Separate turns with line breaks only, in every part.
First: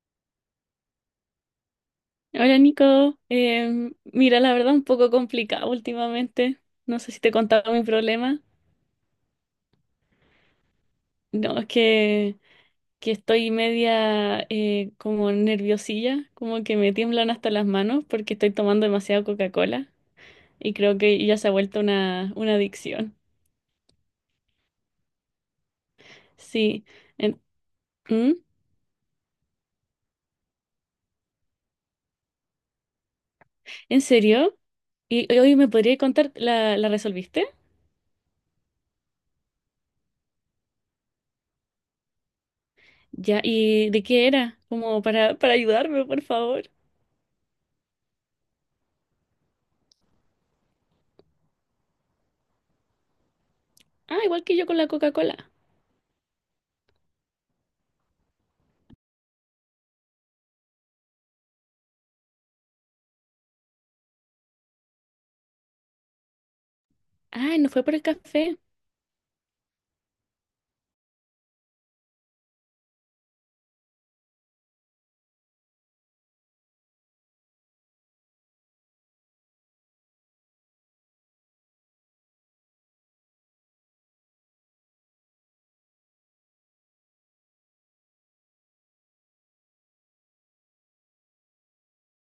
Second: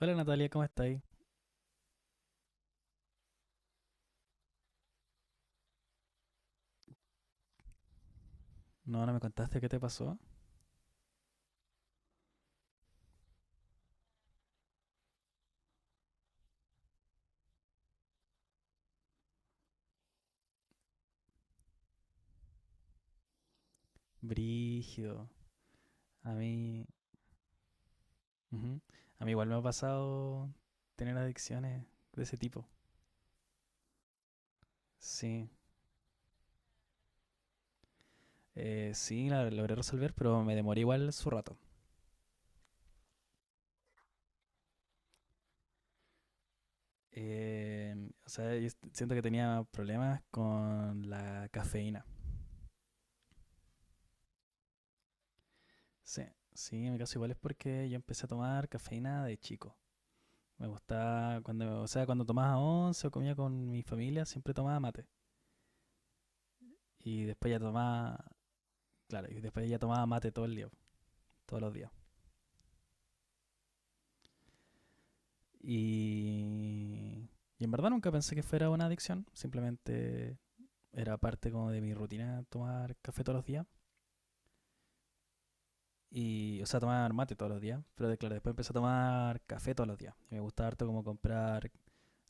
Hola Natalia, ¿cómo estáis?
Hola Nico. Mira, la verdad un poco complicado últimamente. No sé si te he contado mi problema.
No, no me contaste qué te pasó.
No, es que estoy media como nerviosilla, como que me tiemblan hasta las manos porque estoy tomando demasiada Coca-Cola y creo que ya se ha vuelto una adicción.
Brígido. A
Sí.
mí.
¿en, ¿Mm?
Ujú. A mí igual me ha pasado tener adicciones de ese tipo.
¿En serio? ¿Y y
Sí.
hoy me podría contar, la resolviste?
Sí, la logré resolver, pero me demoré igual su rato.
Ya, ¿y de qué era? Como para ayudarme, por favor.
Eh, o sea, siento que tenía problemas con la cafeína.
Ah, igual que yo con la Coca-Cola.
Sí, sí, en mi caso igual es porque yo empecé a tomar cafeína de chico. Me gustaba cuando, o sea, cuando tomaba once o comía con mi familia, siempre tomaba mate. Y después
Ah,
ya
¿no fue por el
tomaba.
café?
Claro, y después ella tomaba mate todo el día, todos los días. Y, y en verdad nunca pensé que fuera una adicción, simplemente era parte como de mi rutina tomar café todos los días. Y, o sea, tomar mate todos los días. Pero claro, después empecé a tomar café todos los días. Y me gustaba harto como comprar,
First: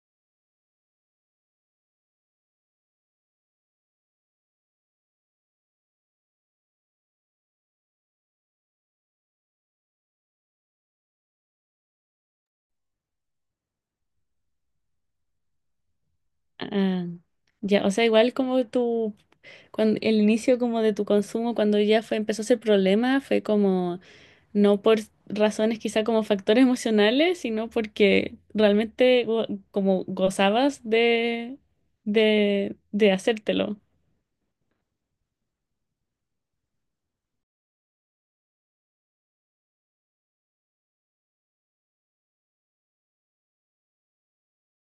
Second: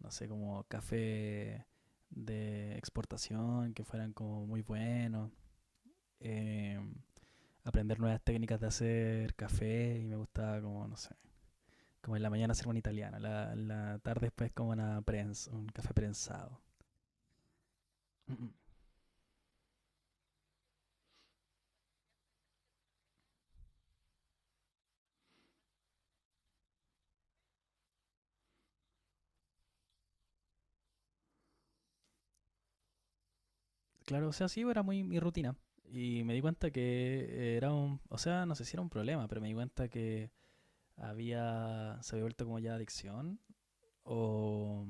no sé, como café de exportación, que fueran como muy buenos. Eh, Aprender nuevas técnicas de hacer café. Y me gustaba como, no sé, como en la mañana hacer un italiano, la tarde después como una prensa, un café prensado.
Ah, ya, o sea, igual
Mm,
como tu, cuando, el inicio como de tu consumo, cuando ya fue, empezó ese problema, fue como, no por razones quizá como factores emocionales, sino porque realmente como gozabas de hacértelo,
Claro, o sea, sí, era muy mi rutina. Y me di cuenta que era un, o sea, no sé si era un problema, pero me di cuenta que había, se había vuelto como ya adicción o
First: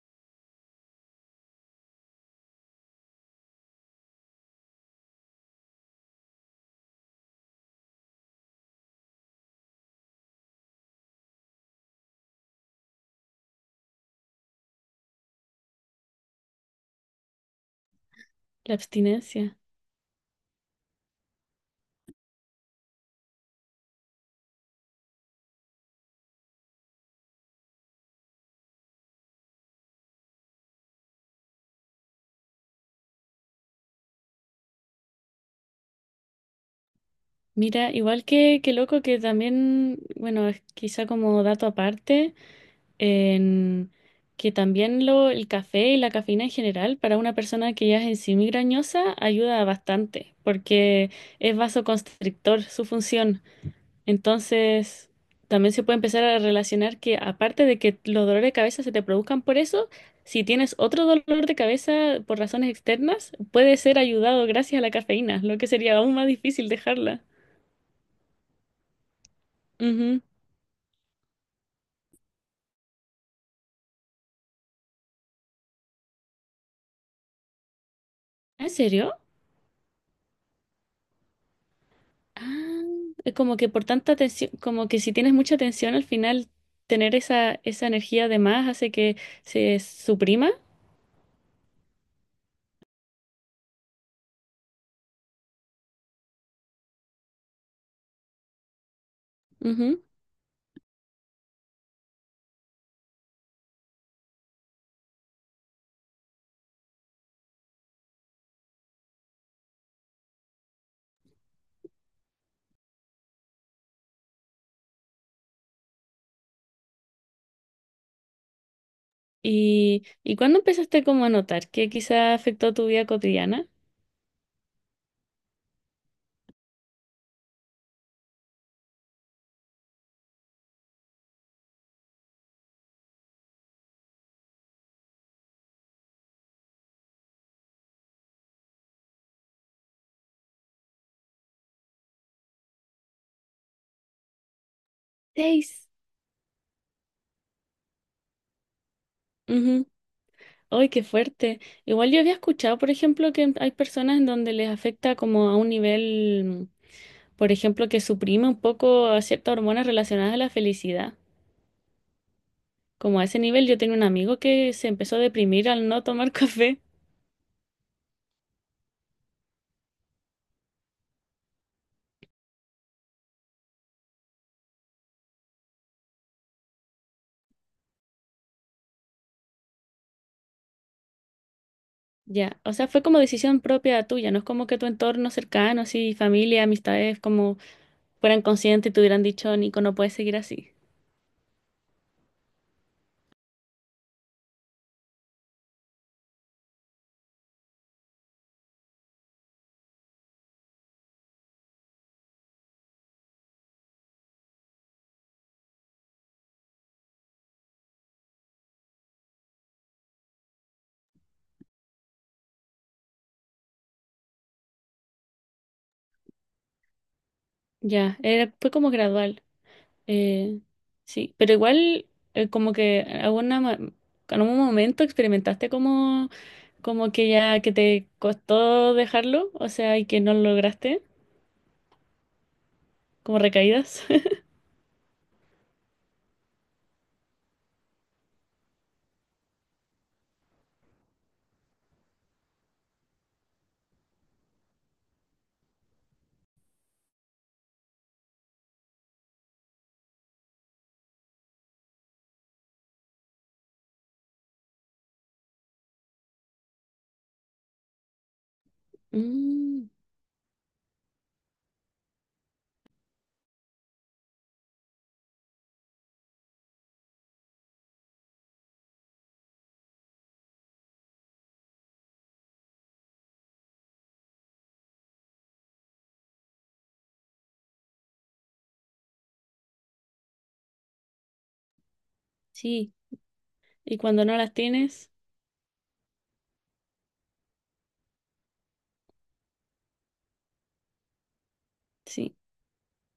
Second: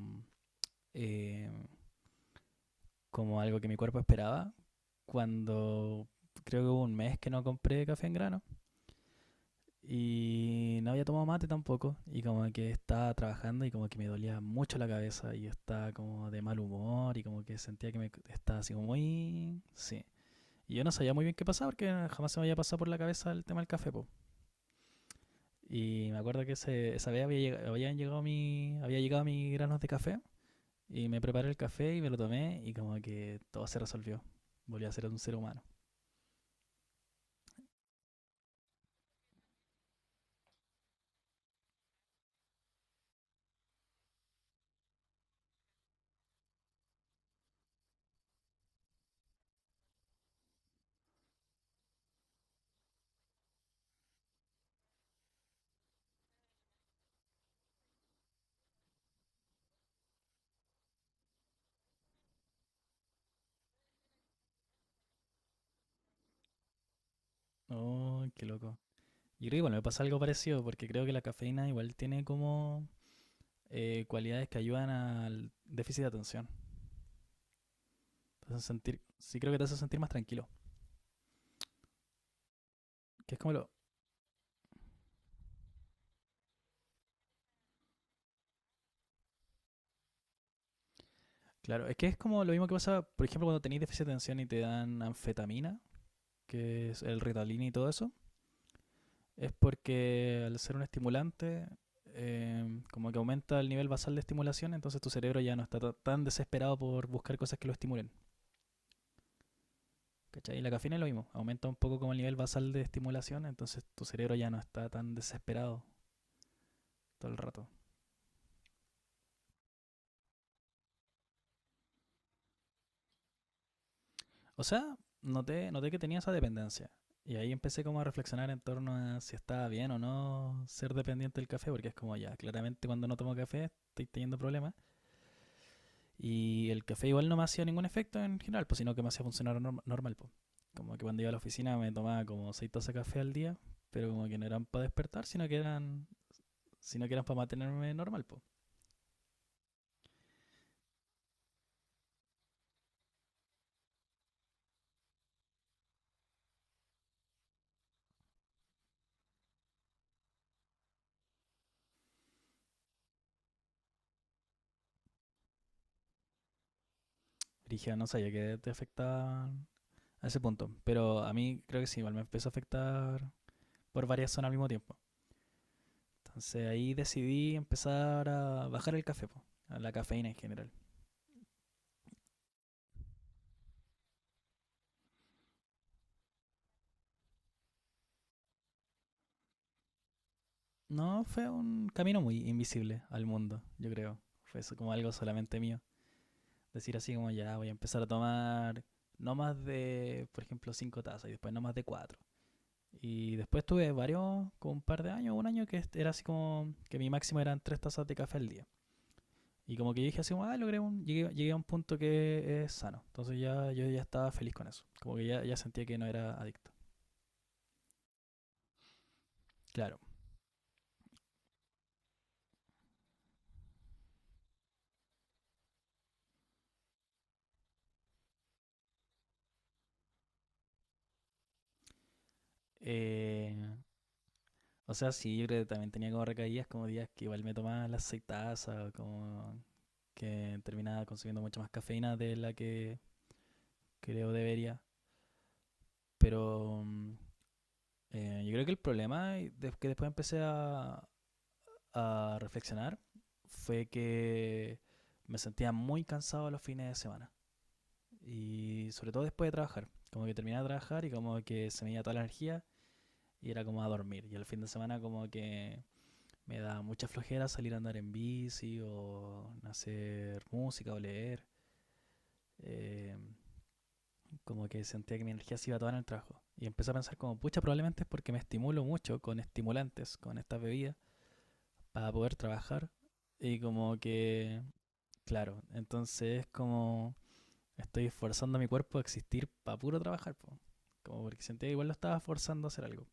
eh, como algo que mi cuerpo esperaba cuando creo que hubo un mes que no compré café en grano. Y no había tomado mate tampoco. Y como que estaba trabajando y como que me dolía mucho la cabeza. Y yo estaba como de mal humor y como que sentía que me estaba así
la
como
abstinencia.
muy. Sí. Y yo no sabía muy bien qué pasaba porque jamás se me había pasado por la cabeza el tema del café, po. Y me acuerdo que esa vez había llegado habían llegado mi, había llegado mis granos de café. Y me preparé el café y me lo tomé. Y como que todo se resolvió. Volví a ser un ser humano.
Mira, igual que loco que también, bueno, es quizá como dato aparte. En que también lo, el café y la cafeína en general para una persona que ya es en sí migrañosa ayuda bastante porque es vasoconstrictor su función. Entonces, también se puede empezar a relacionar que aparte de que los dolores de cabeza se te produzcan por eso, si tienes otro dolor de cabeza por razones externas, puede ser ayudado gracias a la cafeína, lo que sería aún más difícil dejarla.
Oh, qué loco. Y creo que igual me pasa algo
Ujú.
parecido porque creo que la cafeína igual tiene como cualidades que ayudan al déficit de atención. Te hacen
¿Ah, ¿en
sentir,
serio?
sí creo que te hacen sentir más tranquilo.
Ah, es
Que es como
como
lo,
que por tanta tensión, como que si tienes mucha tensión al final, tener esa energía de más hace que se suprima.
claro, es que es como lo mismo que pasa, por ejemplo, cuando tenéis déficit de atención y te dan anfetamina, que es el Ritalin y todo eso, es
Ujú.
porque al ser un estimulante, como que aumenta el nivel basal de estimulación, entonces tu cerebro ya no está tan desesperado por buscar cosas que lo estimulen. ¿Cachai? Y la cafeína es lo mismo, aumenta un poco como el nivel basal de estimulación, entonces tu cerebro ya no está tan desesperado todo el rato.
Y cuándo empezaste como a notar que quizá afectó tu vida cotidiana?
O sea, noté que tenía esa dependencia. Y ahí empecé como a reflexionar en torno a si estaba bien o no ser dependiente del café, porque es como ya, claramente cuando no tomo café estoy teniendo problemas. Y el café igual no me hacía ningún efecto en general, pues sino que me hacía funcionar normal, pues. Como que cuando iba a la oficina me tomaba como seis tazas de café al día, pero como que no eran para despertar,
Seis.
sino que eran para mantenerme normal, pues.
Ujú. ¡Ay, qué fuerte! Igual yo había escuchado, por ejemplo, que hay personas en donde les afecta como a un nivel, por ejemplo, que suprime un poco a ciertas hormonas relacionadas a la felicidad. Como a ese nivel, yo tenía un amigo que se empezó a deprimir al no tomar café.
Dije, no sabía que te afectaba a ese punto. Pero a mí creo que sí, igual me empezó a afectar por varias zonas al mismo tiempo. Entonces ahí decidí empezar a bajar el café, po, a la cafeína en general.
Ya, o sea, fue como decisión propia tuya, no es como que tu entorno cercano, así, familia, amistades, como fueran conscientes y te hubieran dicho, Nico, no puedes seguir así.
No, fue un camino muy invisible al mundo, yo creo. Fue eso como algo solamente mío. Decir así como ya voy a empezar a tomar no más de, por ejemplo, cinco tazas y después no más de cuatro. Y después tuve varios, como un par de años, un año que era así como que mi máximo eran tres tazas de café al día. Y como que yo dije así, como, ah, llegué, llegué a un punto que es sano. Entonces ya yo ya estaba feliz con eso. Como que ya, ya sentía que no era adicto.
Ya, era, fue como gradual.
Claro.
eh, sí, pero igual, como que alguna, en algún momento experimentaste como, como que ya, que te costó dejarlo, o sea, y que no lo lograste, como
Eh,
recaídas.
o sea, sí, yo creo que también tenía como recaídas, como días que igual me tomaba las seis tazas, o como que terminaba consumiendo mucha más cafeína de la que creo debería. Pero yo creo que el problema que después empecé a reflexionar fue que me sentía muy cansado los fines de semana. Y sobre todo después de
Mm,
trabajar. Como que terminaba de trabajar y como que se me iba toda la energía y era como a dormir. Y el fin de semana como que me da mucha flojera salir a andar en bici o hacer música o leer. Eh, Como que sentía que mi energía se iba toda en el trabajo. Y empecé a pensar como, pucha, probablemente es porque me estimulo mucho con estimulantes, con estas bebidas, para poder
sí,
trabajar. Y
y
como
cuando no las
que,
tienes,
claro, entonces es como estoy forzando a mi cuerpo a existir para puro trabajar, po. Como porque sentía que igual lo estaba
sí.
forzando a hacer algo.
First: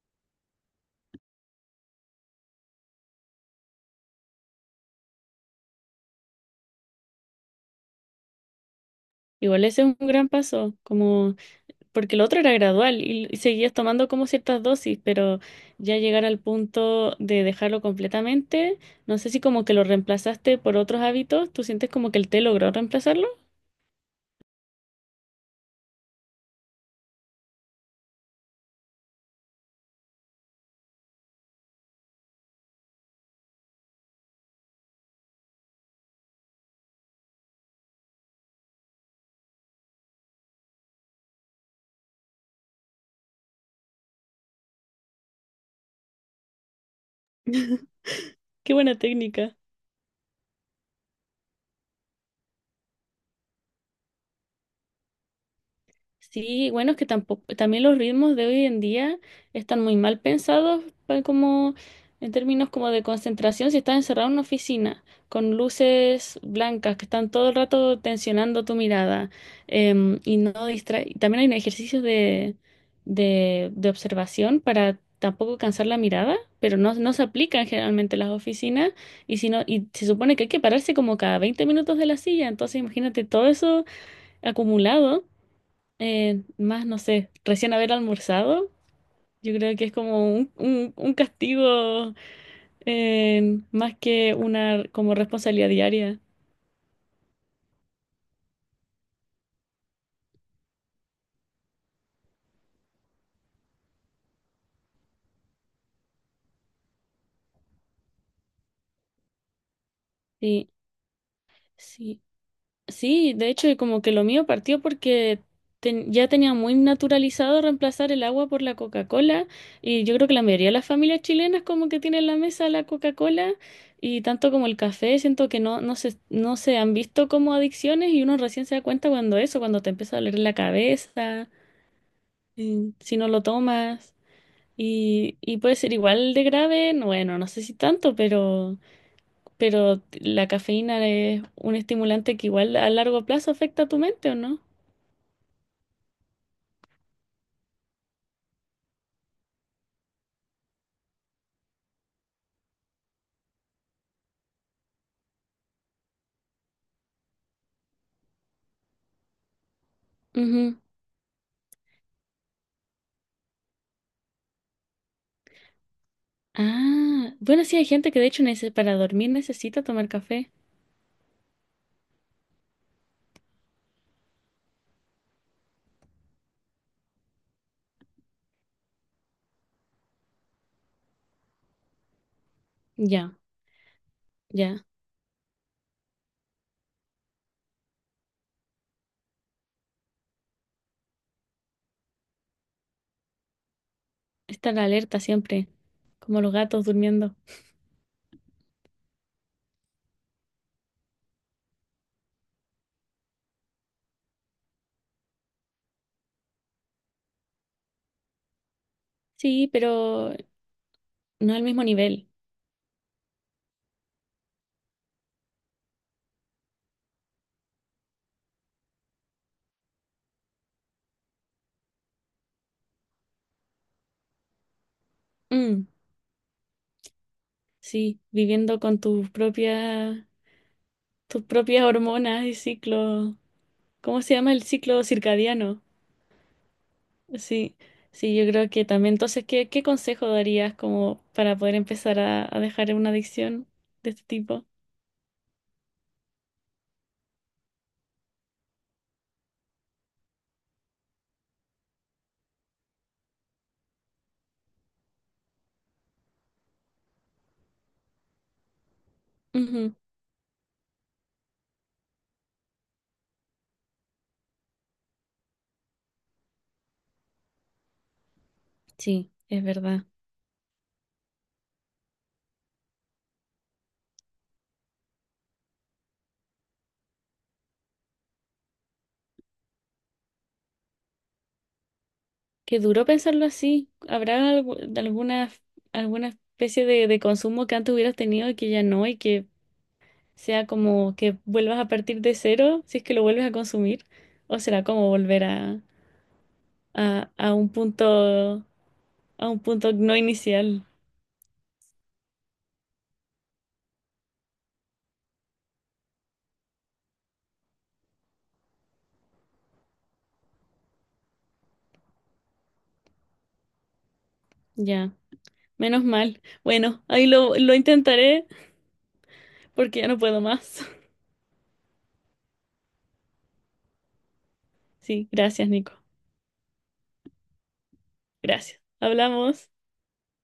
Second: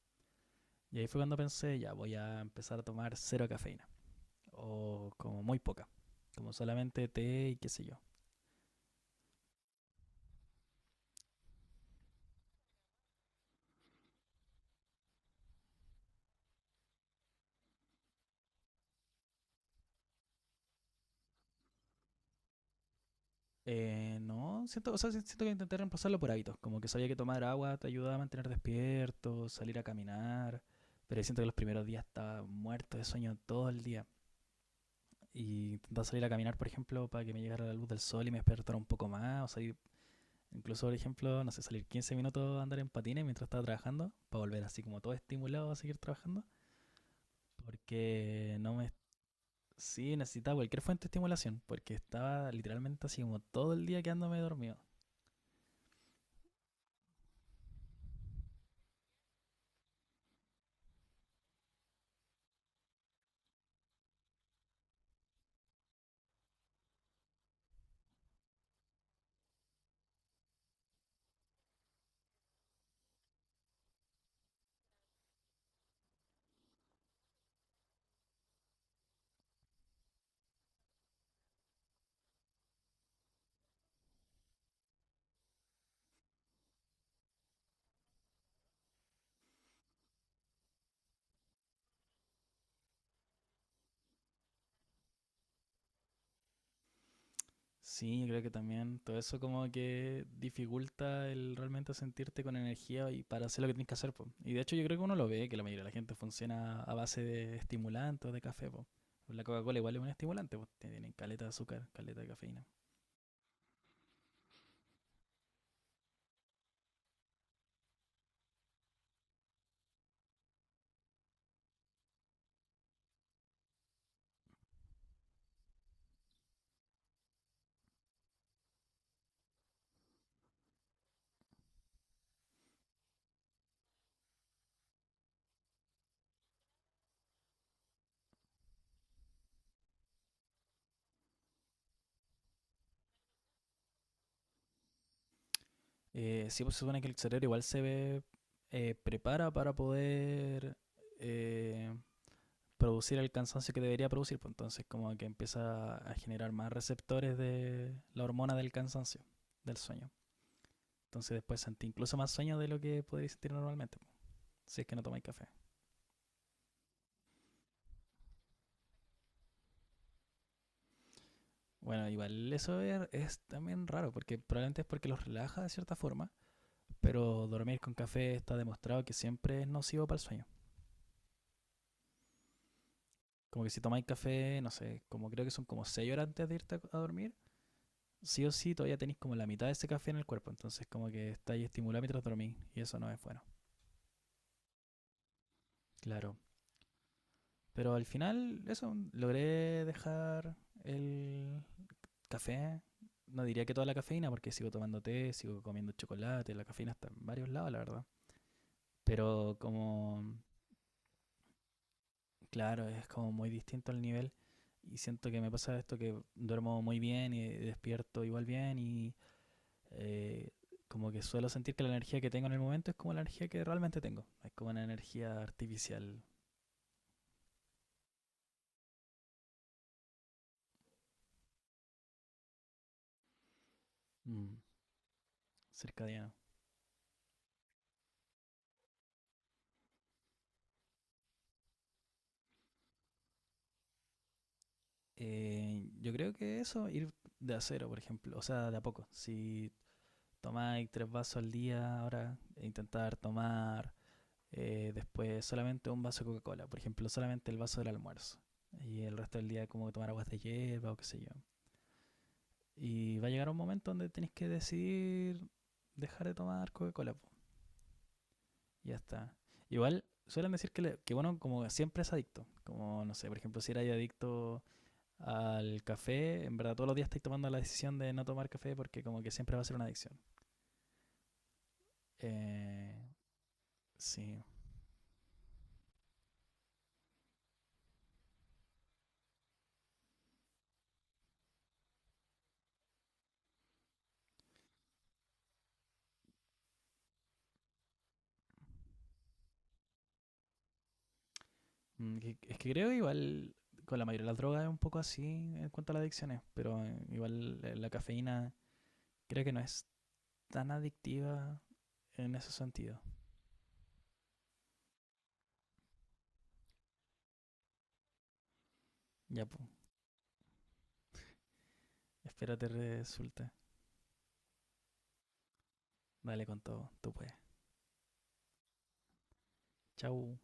Y ahí fue cuando pensé, ya voy a empezar a tomar cero cafeína, o como muy poca, como solamente té y qué sé yo.
Igual ese es un gran paso, como... porque lo otro era gradual y seguías tomando como ciertas dosis, pero ya llegar al punto de dejarlo completamente, no sé si como que lo reemplazaste por otros hábitos, ¿tú sientes como que el té logró reemplazarlo?
No, siento, o sea, si, siento que intenté reemplazarlo por hábitos, como que sabía que tomar agua te ayudaba a mantener despierto, salir a caminar, pero siento que los primeros días estaba muerto de sueño todo el día. Y intentar salir a caminar, por ejemplo, para que me llegara la luz del sol y me despertara un poco más, o salir. Incluso, por ejemplo, no sé, salir 15 minutos a andar en patines mientras estaba trabajando, para volver así como todo estimulado a seguir trabajando, porque
Qué
no me.
buena técnica.
Sí, necesitaba cualquier fuente de estimulación, porque estaba literalmente así como todo el día quedándome dormido.
Sí, bueno, es que tampoco, también los ritmos de hoy en día están muy mal pensados como en términos como de concentración si estás encerrado en una oficina con luces blancas que están todo el rato tensionando tu mirada, y no distrae. También hay un ejercicio de observación para tampoco cansar la mirada, pero no, no se aplican generalmente en las oficinas y, si no, y se supone que hay que pararse como cada 20 minutos de la silla, entonces imagínate todo eso acumulado. Más, no sé, recién haber almorzado, yo creo que es como un castigo más que una como responsabilidad diaria.
Sí, creo que también todo eso como que dificulta el realmente sentirte con energía y para hacer lo que tienes que hacer, po. Y de hecho yo creo que uno lo ve, que la mayoría de la gente funciona a base de estimulantes o de café, po. La Coca-Cola igual es un estimulante, pues
Sí,
tienen caleta de azúcar,
sí,
caleta de cafeína.
sí, de hecho como que lo mío partió porque ya tenía muy naturalizado reemplazar el agua por la Coca-Cola y yo creo que la mayoría de las familias chilenas como que tienen en la mesa la Coca-Cola y tanto como el café, siento que no, no se han visto como adicciones y uno recién se da cuenta cuando eso, cuando te empieza a doler la cabeza. Mm. Si no lo tomas y puede ser igual de grave, no, bueno, no sé si tanto, pero la cafeína es un estimulante que igual a largo plazo afecta a tu mente, ¿o no?
Sí, pues se supone que el cerebro igual se ve, prepara para poder eh, producir el cansancio que debería producir, pues entonces como que empieza a generar más receptores de la hormona del cansancio, del sueño.
Ujú.
Entonces después sentí incluso más sueño de lo que podéis sentir normalmente, pues, si es que no tomáis café.
Ah, bueno, sí hay gente que de hecho para dormir necesita tomar café.
Bueno, igual eso es también raro, porque probablemente es porque los relaja de cierta forma, pero dormir con café está demostrado que siempre es nocivo para el sueño.
Ya,
Como que si tomáis café, no
ya.
sé, como creo que son como 6 horas antes de irte a dormir, sí o sí todavía tenéis como la mitad de ese café en el cuerpo, entonces como que estáis estimulando mientras dormís y eso no es bueno.
Estar alerta siempre,
Claro.
como los gatos durmiendo.
Pero al final, eso, logré dejar el café. No diría que toda la cafeína, porque sigo tomando té, sigo comiendo chocolate, la cafeína está en varios lados, la verdad. Pero
Sí,
como,
pero no al mismo nivel.
claro, es como muy distinto el nivel. Y siento que me pasa esto que duermo muy bien y despierto igual bien y eh, como que suelo sentir que la energía que tengo en el momento es como la energía que realmente tengo. Es como una energía
Mm,
artificial.
sí, viviendo con tus propias hormonas y ciclos. ¿Cómo se llama
mm,
el ciclo circadiano?
Cercadiana.
Sí, sí, yo creo que también. Entonces, ¿qué, qué consejo darías como para poder empezar a dejar una adicción de este tipo?
Yo creo que eso, ir de a cero, por ejemplo, o sea, de a poco. Si tomáis tres vasos al día, ahora intentar tomar después solamente un vaso de Coca-Cola, por ejemplo, solamente el vaso del almuerzo. Y el resto del día como
Ujú.
tomar aguas de hierba o qué sé yo. Y va a llegar un momento donde tenéis que decidir dejar de tomar Coca-Cola, po. Ya
Sí,
está.
es verdad.
Igual suelen decir que, que bueno, como siempre es adicto. Como, no sé, por ejemplo, si erais adicto al café, en verdad todos los días estoy tomando la decisión de no tomar café porque como que siempre va a ser una adicción.
Qué
Eh,
duro pensarlo así. ¿Habrá
sí.
alguna, alguna especie de consumo que antes hubieras tenido y que ya no y que sea como que vuelvas a partir de cero si es que lo vuelves a consumir? ¿O será como volver a, a un punto, a un punto no inicial?
Es que creo igual con la mayoría de las drogas es un poco así en cuanto a las adicciones, pero igual la cafeína creo que no es tan adictiva en ese sentido.
Ya. Menos mal. Bueno, ahí lo intentaré
Ya, pues,
porque ya no puedo más.
espero te resulte.
Sí, gracias, Nico.
Dale con todo, tú puedes.
Gracias. Hablamos.
Chau.